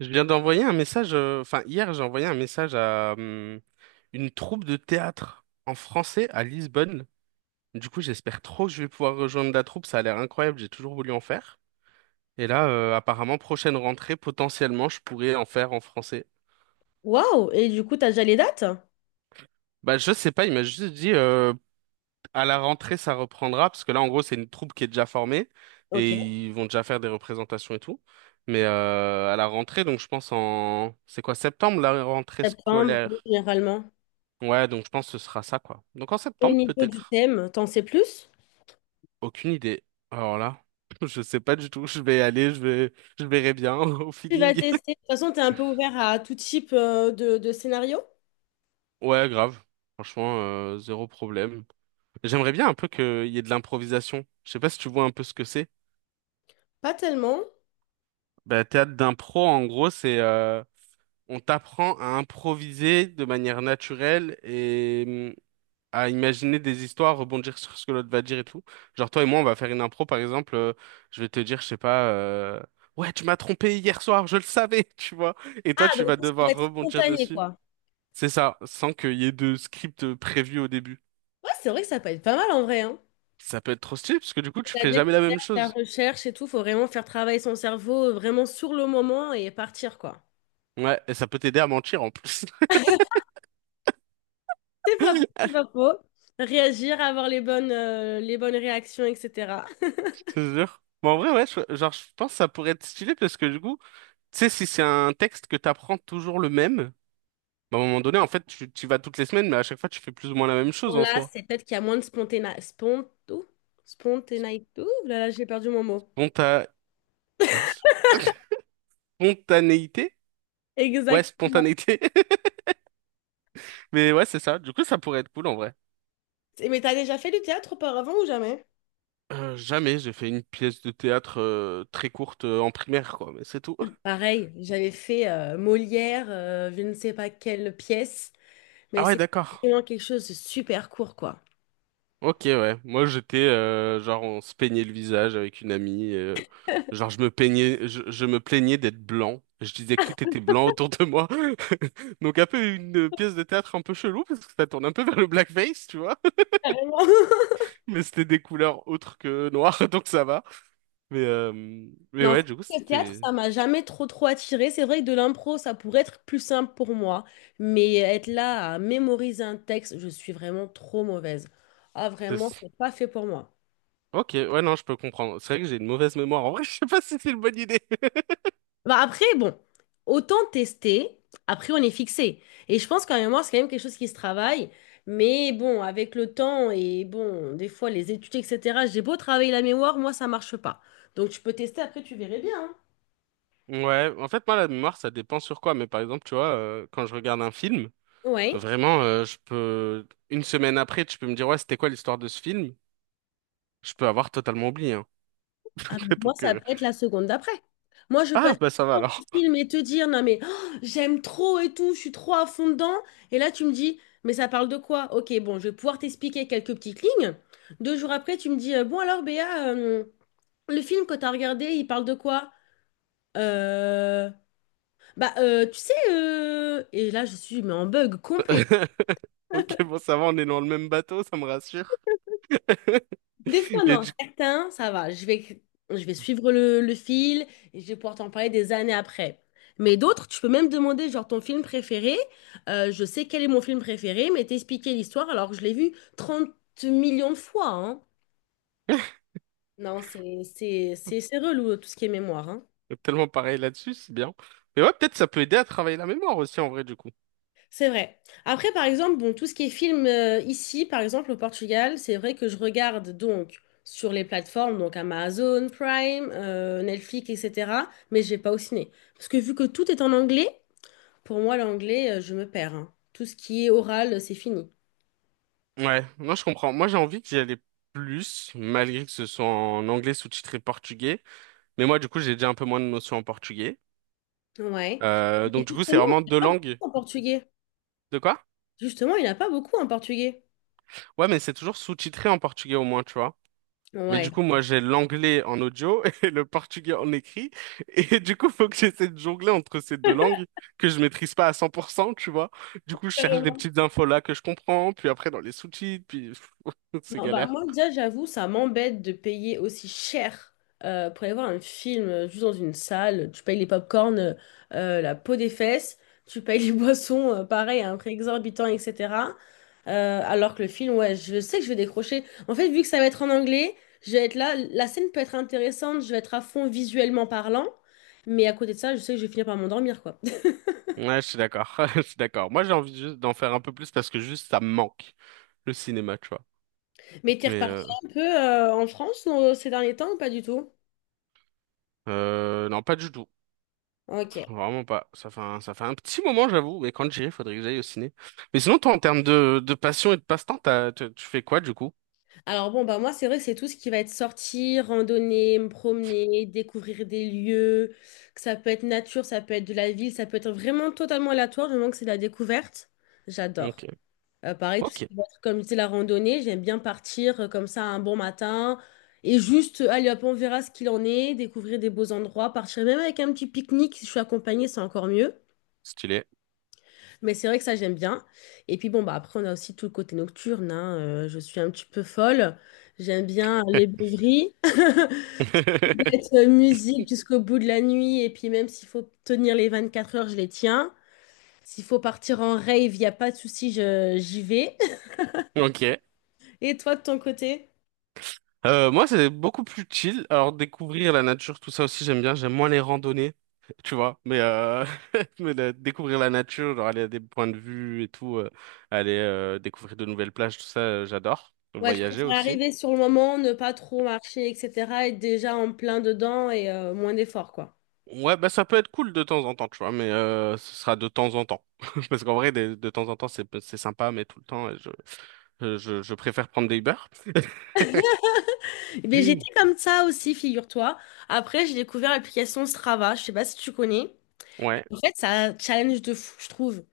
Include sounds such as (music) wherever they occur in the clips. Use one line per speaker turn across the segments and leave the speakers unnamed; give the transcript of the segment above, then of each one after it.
Je viens d'envoyer un message, enfin hier j'ai envoyé un message à une troupe de théâtre en français à Lisbonne. Du coup j'espère trop que je vais pouvoir rejoindre la troupe, ça a l'air incroyable, j'ai toujours voulu en faire. Et là apparemment prochaine rentrée potentiellement je pourrais en faire en français.
Waouh! Et du coup, t'as déjà les dates?
Bah je sais pas, il m'a juste dit à la rentrée ça reprendra parce que là en gros c'est une troupe qui est déjà formée et
Ok.
ils vont déjà faire des représentations et tout. Mais à la rentrée donc je pense en c'est quoi septembre la rentrée
Septembre,
scolaire?
généralement.
Ouais, donc je pense que ce sera ça, quoi. Donc en
Au
septembre,
niveau du
peut-être.
thème, t'en sais plus?
Aucune idée. Alors là, (laughs) je sais pas du tout. Je vais aller, je vais, Je verrai bien (laughs) au
Tu vas
feeling.
tester. De toute façon, t'es un peu ouvert à tout type de scénario?
Ouais, grave. Franchement, zéro problème. J'aimerais bien un peu qu'il y ait de l'improvisation. Je sais pas si tu vois un peu ce que c'est.
Pas tellement.
Bah, théâtre d'impro, en gros, c'est on t'apprend à improviser de manière naturelle et hum, à imaginer des histoires, rebondir sur ce que l'autre va dire et tout. Genre toi et moi, on va faire une impro, par exemple, je vais te dire, je sais pas, ouais, tu m'as trompé hier soir, je le savais, (laughs) tu vois. Et toi,
Ah,
tu vas
donc tout ce qui va
devoir
être
rebondir
spontané,
dessus.
quoi.
C'est ça, sans qu'il y ait de script prévu au début.
Ouais, c'est vrai que ça peut être pas mal en vrai, hein.
Ça peut être trop stylé, parce que du coup, tu
La
fais
découverte,
jamais la même
la
chose.
recherche et tout, faut vraiment faire travailler son cerveau vraiment sur le moment et partir, quoi.
Ouais, et ça peut t'aider à mentir en plus.
C'est
(laughs)
pas faux, c'est
Je
pas faux. Réagir, avoir les bonnes réactions, etc.
te jure. Mais en vrai, ouais, genre, je pense que ça pourrait être stylé parce que du coup, tu sais, si c'est un texte que t'apprends toujours le même. Bah, à un moment donné, en fait, tu y vas toutes les semaines, mais à chaque fois, tu fais plus ou moins la même
Bon,
chose en
là,
soi.
c'est peut-être qu'il y a moins de spontanéité. Ouh là là, j'ai perdu mon mot.
Sponta... Ouais, (laughs) spontanéité? Ouais,
Exactement.
spontanéité. (laughs) Mais ouais, c'est ça. Du coup, ça pourrait être cool en vrai.
Mais t'as déjà fait du théâtre auparavant ou jamais?
Jamais j'ai fait une pièce de théâtre très courte en primaire, quoi, mais c'est tout.
Pareil, j'avais fait Molière, je ne sais pas quelle pièce, mais
Ah ouais,
c'est
d'accord.
vraiment quelque chose de super court, quoi.
Ok, ouais. Moi, j'étais genre on se peignait le visage avec une amie. Genre je me peignais, je me plaignais d'être blanc. Je disais que tout était blanc autour de moi. (laughs) Donc un peu une pièce de théâtre un peu chelou parce que ça tourne un peu vers le blackface, tu vois.
Carrément. (laughs)
(laughs) Mais c'était des couleurs autres que noires, (laughs) donc ça va. Mais euh, mais
Non,
ouais, du coup
le théâtre,
c'était.
ça m'a jamais trop trop attiré. C'est vrai que de l'impro, ça pourrait être plus simple pour moi, mais être là à mémoriser un texte, je suis vraiment trop mauvaise. Ah, vraiment,
c'est-
c'est pas fait pour moi.
Ok, ouais, non, je peux comprendre. C'est vrai que j'ai une mauvaise mémoire. En vrai, (laughs) je sais pas si c'est une bonne idée.
Bah après, bon, autant tester, après on est fixé. Et je pense qu'en mémoire, c'est quand même quelque chose qui se travaille. Mais bon, avec le temps et bon, des fois les études, etc., j'ai beau travailler la mémoire, moi ça marche pas. Donc tu peux tester, après tu verrais bien.
Ouais, en fait, moi, la mémoire, ça dépend sur quoi. Mais par exemple, tu vois, quand je regarde un film.
Hein. Ouais.
Vraiment, je peux une semaine après, tu peux me dire ouais, c'était quoi l'histoire de ce film? Je peux avoir totalement oublié, hein.
Ah, mais
(laughs)
moi,
Donc
ça peut être la seconde d'après. Moi, je peux
ah
être
bah ça va
en
alors.
film et te dire, non mais oh, j'aime trop et tout, je suis trop à fond dedans. Et là, tu me dis, mais ça parle de quoi? Ok, bon, je vais pouvoir t'expliquer quelques petites lignes. Deux jours après, tu me dis, bon alors Béa, le film que t'as regardé, il parle de quoi? Euh, Bah, tu sais, et là, je suis mais en bug complet.
(laughs) Ok, bon ça va, on est dans le même bateau, ça me rassure.
Des fois,
(laughs) Et
non,
du
certains, ça va. Je vais suivre le fil et je vais pouvoir t'en parler des années après. Mais d'autres, tu peux même demander, genre, ton film préféré. Je sais quel est mon film préféré, mais t'expliquer l'histoire alors que je l'ai vu 30 millions de fois, hein. Non, c'est relou, tout ce qui est mémoire, hein.
tellement pareil là-dessus, c'est bien. Mais ouais, peut-être ça peut aider à travailler la mémoire aussi en vrai du coup.
C'est vrai. Après, par exemple, bon, tout ce qui est film ici, par exemple au Portugal, c'est vrai que je regarde donc sur les plateformes, donc Amazon Prime, Netflix, etc. Mais je vais pas au ciné. Parce que vu que tout est en anglais, pour moi, l'anglais, je me perds. Hein. Tout ce qui est oral, c'est fini.
Ouais, non, je comprends. Moi, j'ai envie d'y aller plus, malgré que ce soit en anglais sous-titré portugais. Mais moi, du coup, j'ai déjà un peu moins de notions en portugais.
Ouais. Et
Donc du coup, c'est
justement,
vraiment
il n'y
deux
a pas beaucoup
langues.
en portugais.
De quoi?
Justement, il n'y en a pas beaucoup en portugais.
Ouais, mais c'est toujours sous-titré en portugais au moins, tu vois. Mais
Ouais.
du coup, moi, j'ai l'anglais en audio (laughs) et le portugais en écrit. Et du coup, faut que j'essaie de jongler entre ces deux langues que je maîtrise pas à 100%, tu vois. Du coup, je cherche des petites infos là que je comprends, puis après dans les sous-titres, puis (laughs) c'est
Non, bah
galère.
moi déjà j'avoue ça m'embête de payer aussi cher pour aller voir un film juste dans une salle. Tu payes les pop-corn, la peau des fesses, tu payes les (laughs) boissons, pareil, à un prix exorbitant, etc. Alors que le film, ouais, je sais que je vais décrocher. En fait, vu que ça va être en anglais, je vais être là, la scène peut être intéressante, je vais être à fond visuellement parlant, mais à côté de ça, je sais que je vais finir par m'endormir, quoi. (laughs)
Ouais, je suis d'accord. (laughs) Je suis d'accord. Moi, j'ai envie juste d'en faire un peu plus parce que juste ça me manque, le cinéma, tu vois.
Mais t'es
Mais
reparti
euh,
un peu en France ces derniers temps ou pas du tout?
non, pas du tout.
Ok.
Vraiment pas. Ça fait un petit moment, j'avoue. Et quand j'irai, faudrait que j'aille au ciné. Mais sinon, toi, en termes de passion et de passe-temps, tu fais quoi, du coup?
Alors bon, bah moi, c'est vrai que c'est tout ce qui va être sortir, randonner, me promener, découvrir des lieux, que ça peut être nature, ça peut être de la ville, ça peut être vraiment totalement aléatoire, du moment que c'est de la découverte, j'adore.
Ok.
Pareil, tout ce
Ok.
qui va être, comme je disais, la randonnée, j'aime bien partir comme ça un bon matin et juste, allez hop, on verra ce qu'il en est, découvrir des beaux endroits, partir même avec un petit pique-nique, si je suis accompagnée, c'est encore mieux.
Stylé.
Mais c'est vrai que ça, j'aime bien. Et puis bon, bah après, on a aussi tout le côté nocturne, hein. Je suis un petit peu folle. J'aime bien les beuveries, (laughs) mettre
(laughs)
musique jusqu'au bout de la nuit. Et puis même s'il faut tenir les 24 heures, je les tiens. S'il faut partir en rave, il n'y a pas de souci, j'y vais. (laughs)
Ok.
Et toi, de ton côté?
Moi, c'est beaucoup plus chill. Alors, découvrir la nature, tout ça aussi, j'aime bien. J'aime moins les randonnées, tu vois. Mais, (laughs) découvrir la nature, genre aller à des points de vue et tout, aller découvrir de nouvelles plages, tout ça, j'adore.
Ouais, je
Voyager
préfère
aussi.
arriver sur le moment, ne pas trop marcher, etc. Être déjà en plein dedans et moins d'efforts, quoi.
Ouais, bah ça peut être cool de temps en temps, tu vois, mais ce sera de temps en temps. (laughs) Parce qu'en vrai, de temps en temps, c'est sympa, mais tout le temps, je préfère prendre des Uber.
Mais j'étais
(clears throat)
comme ça aussi, figure-toi. Après, j'ai découvert l'application Strava. Je sais pas si tu connais.
Mm. Ouais,
En fait, c'est un challenge de fou, je trouve.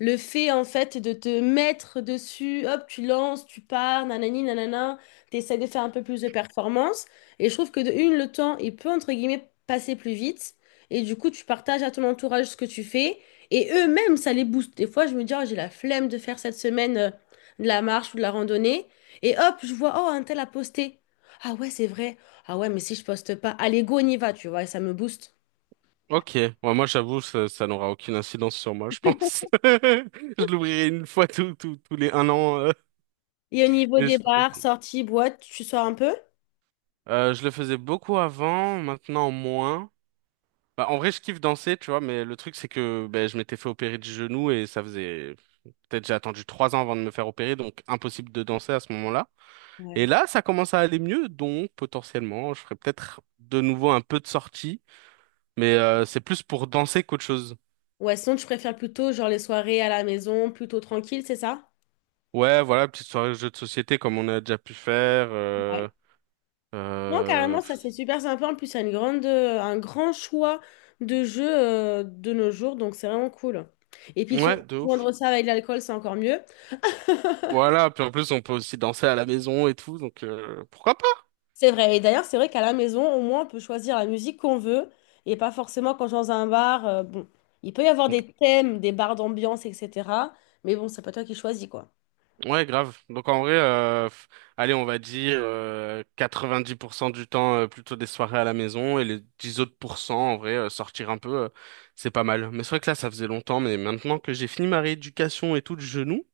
Le fait, en fait, de te mettre dessus, hop, tu lances, tu pars, nanani, nanana, t'essaies de faire un peu plus de performance. Et je trouve que de une, le temps, il peut, entre guillemets, passer plus vite. Et du coup, tu partages à ton entourage ce que tu fais. Et eux-mêmes, ça les booste. Des fois, je me dis, oh, j'ai la flemme de faire cette semaine de la marche ou de la randonnée. Et hop, je vois, oh, un tel a posté. Ah ouais, c'est vrai. Ah ouais, mais si je poste pas, allez, go, on y va, tu vois, et ça me booste.
ok. Ouais, moi, j'avoue, ça n'aura aucune incidence sur moi, je pense. (laughs) Je l'ouvrirai une fois tous les un an.
Et au niveau
Et
des bars, sorties, boîtes, tu sors un peu?
je le faisais beaucoup avant, maintenant moins. Bah, en vrai, je kiffe danser, tu vois, mais le truc, c'est que ben je m'étais fait opérer du genou et ça faisait... Peut-être j'ai attendu 3 ans avant de me faire opérer, donc impossible de danser à ce moment-là. Et
Ouais.
là, ça commence à aller mieux, donc potentiellement, je ferai peut-être de nouveau un peu de sortie, mais c'est plus pour danser qu'autre chose.
Ouais, sinon tu préfères plutôt genre les soirées à la maison, plutôt tranquille, c'est ça?
Ouais, voilà, petite soirée de jeux de société comme on a déjà pu faire.
Ouais. Non,
Euh,
carrément, ça c'est super sympa. En plus, il y a un grand choix de jeux de nos jours, donc c'est vraiment cool. Et puis, surtout,
ouais, de ouf.
joindre ça avec l'alcool, c'est encore mieux.
Voilà, puis en plus, on peut aussi danser à la maison et tout, donc pourquoi pas?
C'est vrai. Et d'ailleurs, c'est vrai qu'à la maison, au moins, on peut choisir la musique qu'on veut et pas forcément quand je suis dans un bar. Bon, il peut y avoir des thèmes, des bars d'ambiance, etc. Mais bon, c'est pas toi qui choisis, quoi.
Ouais, grave. Donc en vrai, allez, on va dire 90% du temps plutôt des soirées à la maison et les 10 autres pourcents, en vrai, sortir un peu, c'est pas mal. Mais c'est vrai que là, ça faisait longtemps, mais maintenant que j'ai fini ma rééducation et tout de genou,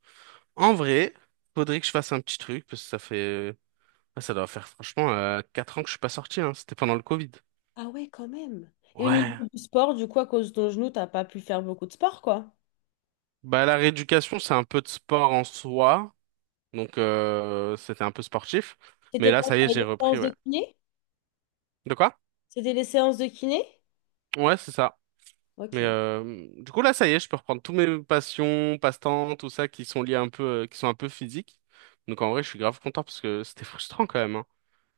en vrai, faudrait que je fasse un petit truc parce que ça fait, ah, ça doit faire franchement 4 ans que je suis pas sorti, hein. C'était pendant le Covid.
Ah ouais, quand même. Et au
Ouais.
niveau du sport, du coup, à cause de ton genou, t'as pas pu faire beaucoup de sport, quoi.
Bah la rééducation, c'est un peu de sport en soi, donc c'était un peu sportif. Mais
C'était
là,
quoi?
ça y est,
T'avais
j'ai
les
repris,
séances de
ouais.
kiné?
De quoi?
C'était les séances de kiné?
Ouais, c'est ça.
Ok.
Du coup là ça y est, je peux reprendre tous mes passions, passe-temps, tout ça qui sont liés un peu, qui sont un peu physiques. Donc en vrai je suis grave content parce que c'était (laughs) frustrant quand même, hein.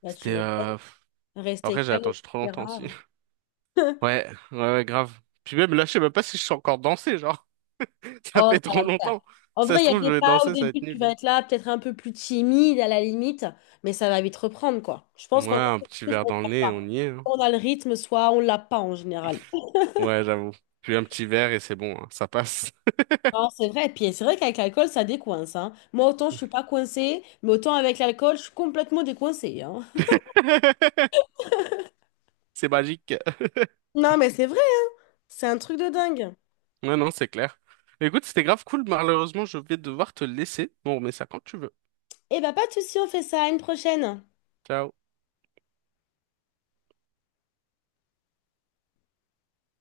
Là, tu
C'était
mets
pff.
rester
Après j'ai
calme,
attendu trop longtemps aussi.
etc.
(laughs) Ouais, ouais, ouais, grave. Puis même là je sais même pas si je suis encore dansé, genre (laughs) ça
Oh,
fait
ça
trop
va le faire.
longtemps.
En
Si ça
vrai, il
se
y a
trouve je
des
vais
pas au
danser, ça va
début,
être
tu vas
nul.
être là, peut-être un peu plus timide à la limite, mais ça va vite reprendre, quoi. Je pense
Ouais,
qu'en vrai,
un
c'est quelque
petit
chose
verre
qu'on ne
dans le
perd
nez, on
pas.
y est, hein.
Soit on a le rythme, soit on l'a pas en général.
Ouais, j'avoue. Puis un petit verre et c'est bon, hein, ça passe.
Non, c'est vrai. Et puis c'est vrai qu'avec l'alcool, ça décoince, hein. Moi, autant je suis pas coincée, mais autant avec l'alcool, je suis complètement décoincée, hein.
(laughs) C'est magique.
Non, mais c'est vrai, c'est un truc de dingue.
Ouais, non, c'est clair. Écoute, c'était grave cool. Malheureusement, je vais devoir te laisser. Bon, mais ça quand tu veux.
Eh bah, pas de souci, on fait ça à une prochaine.
Ciao.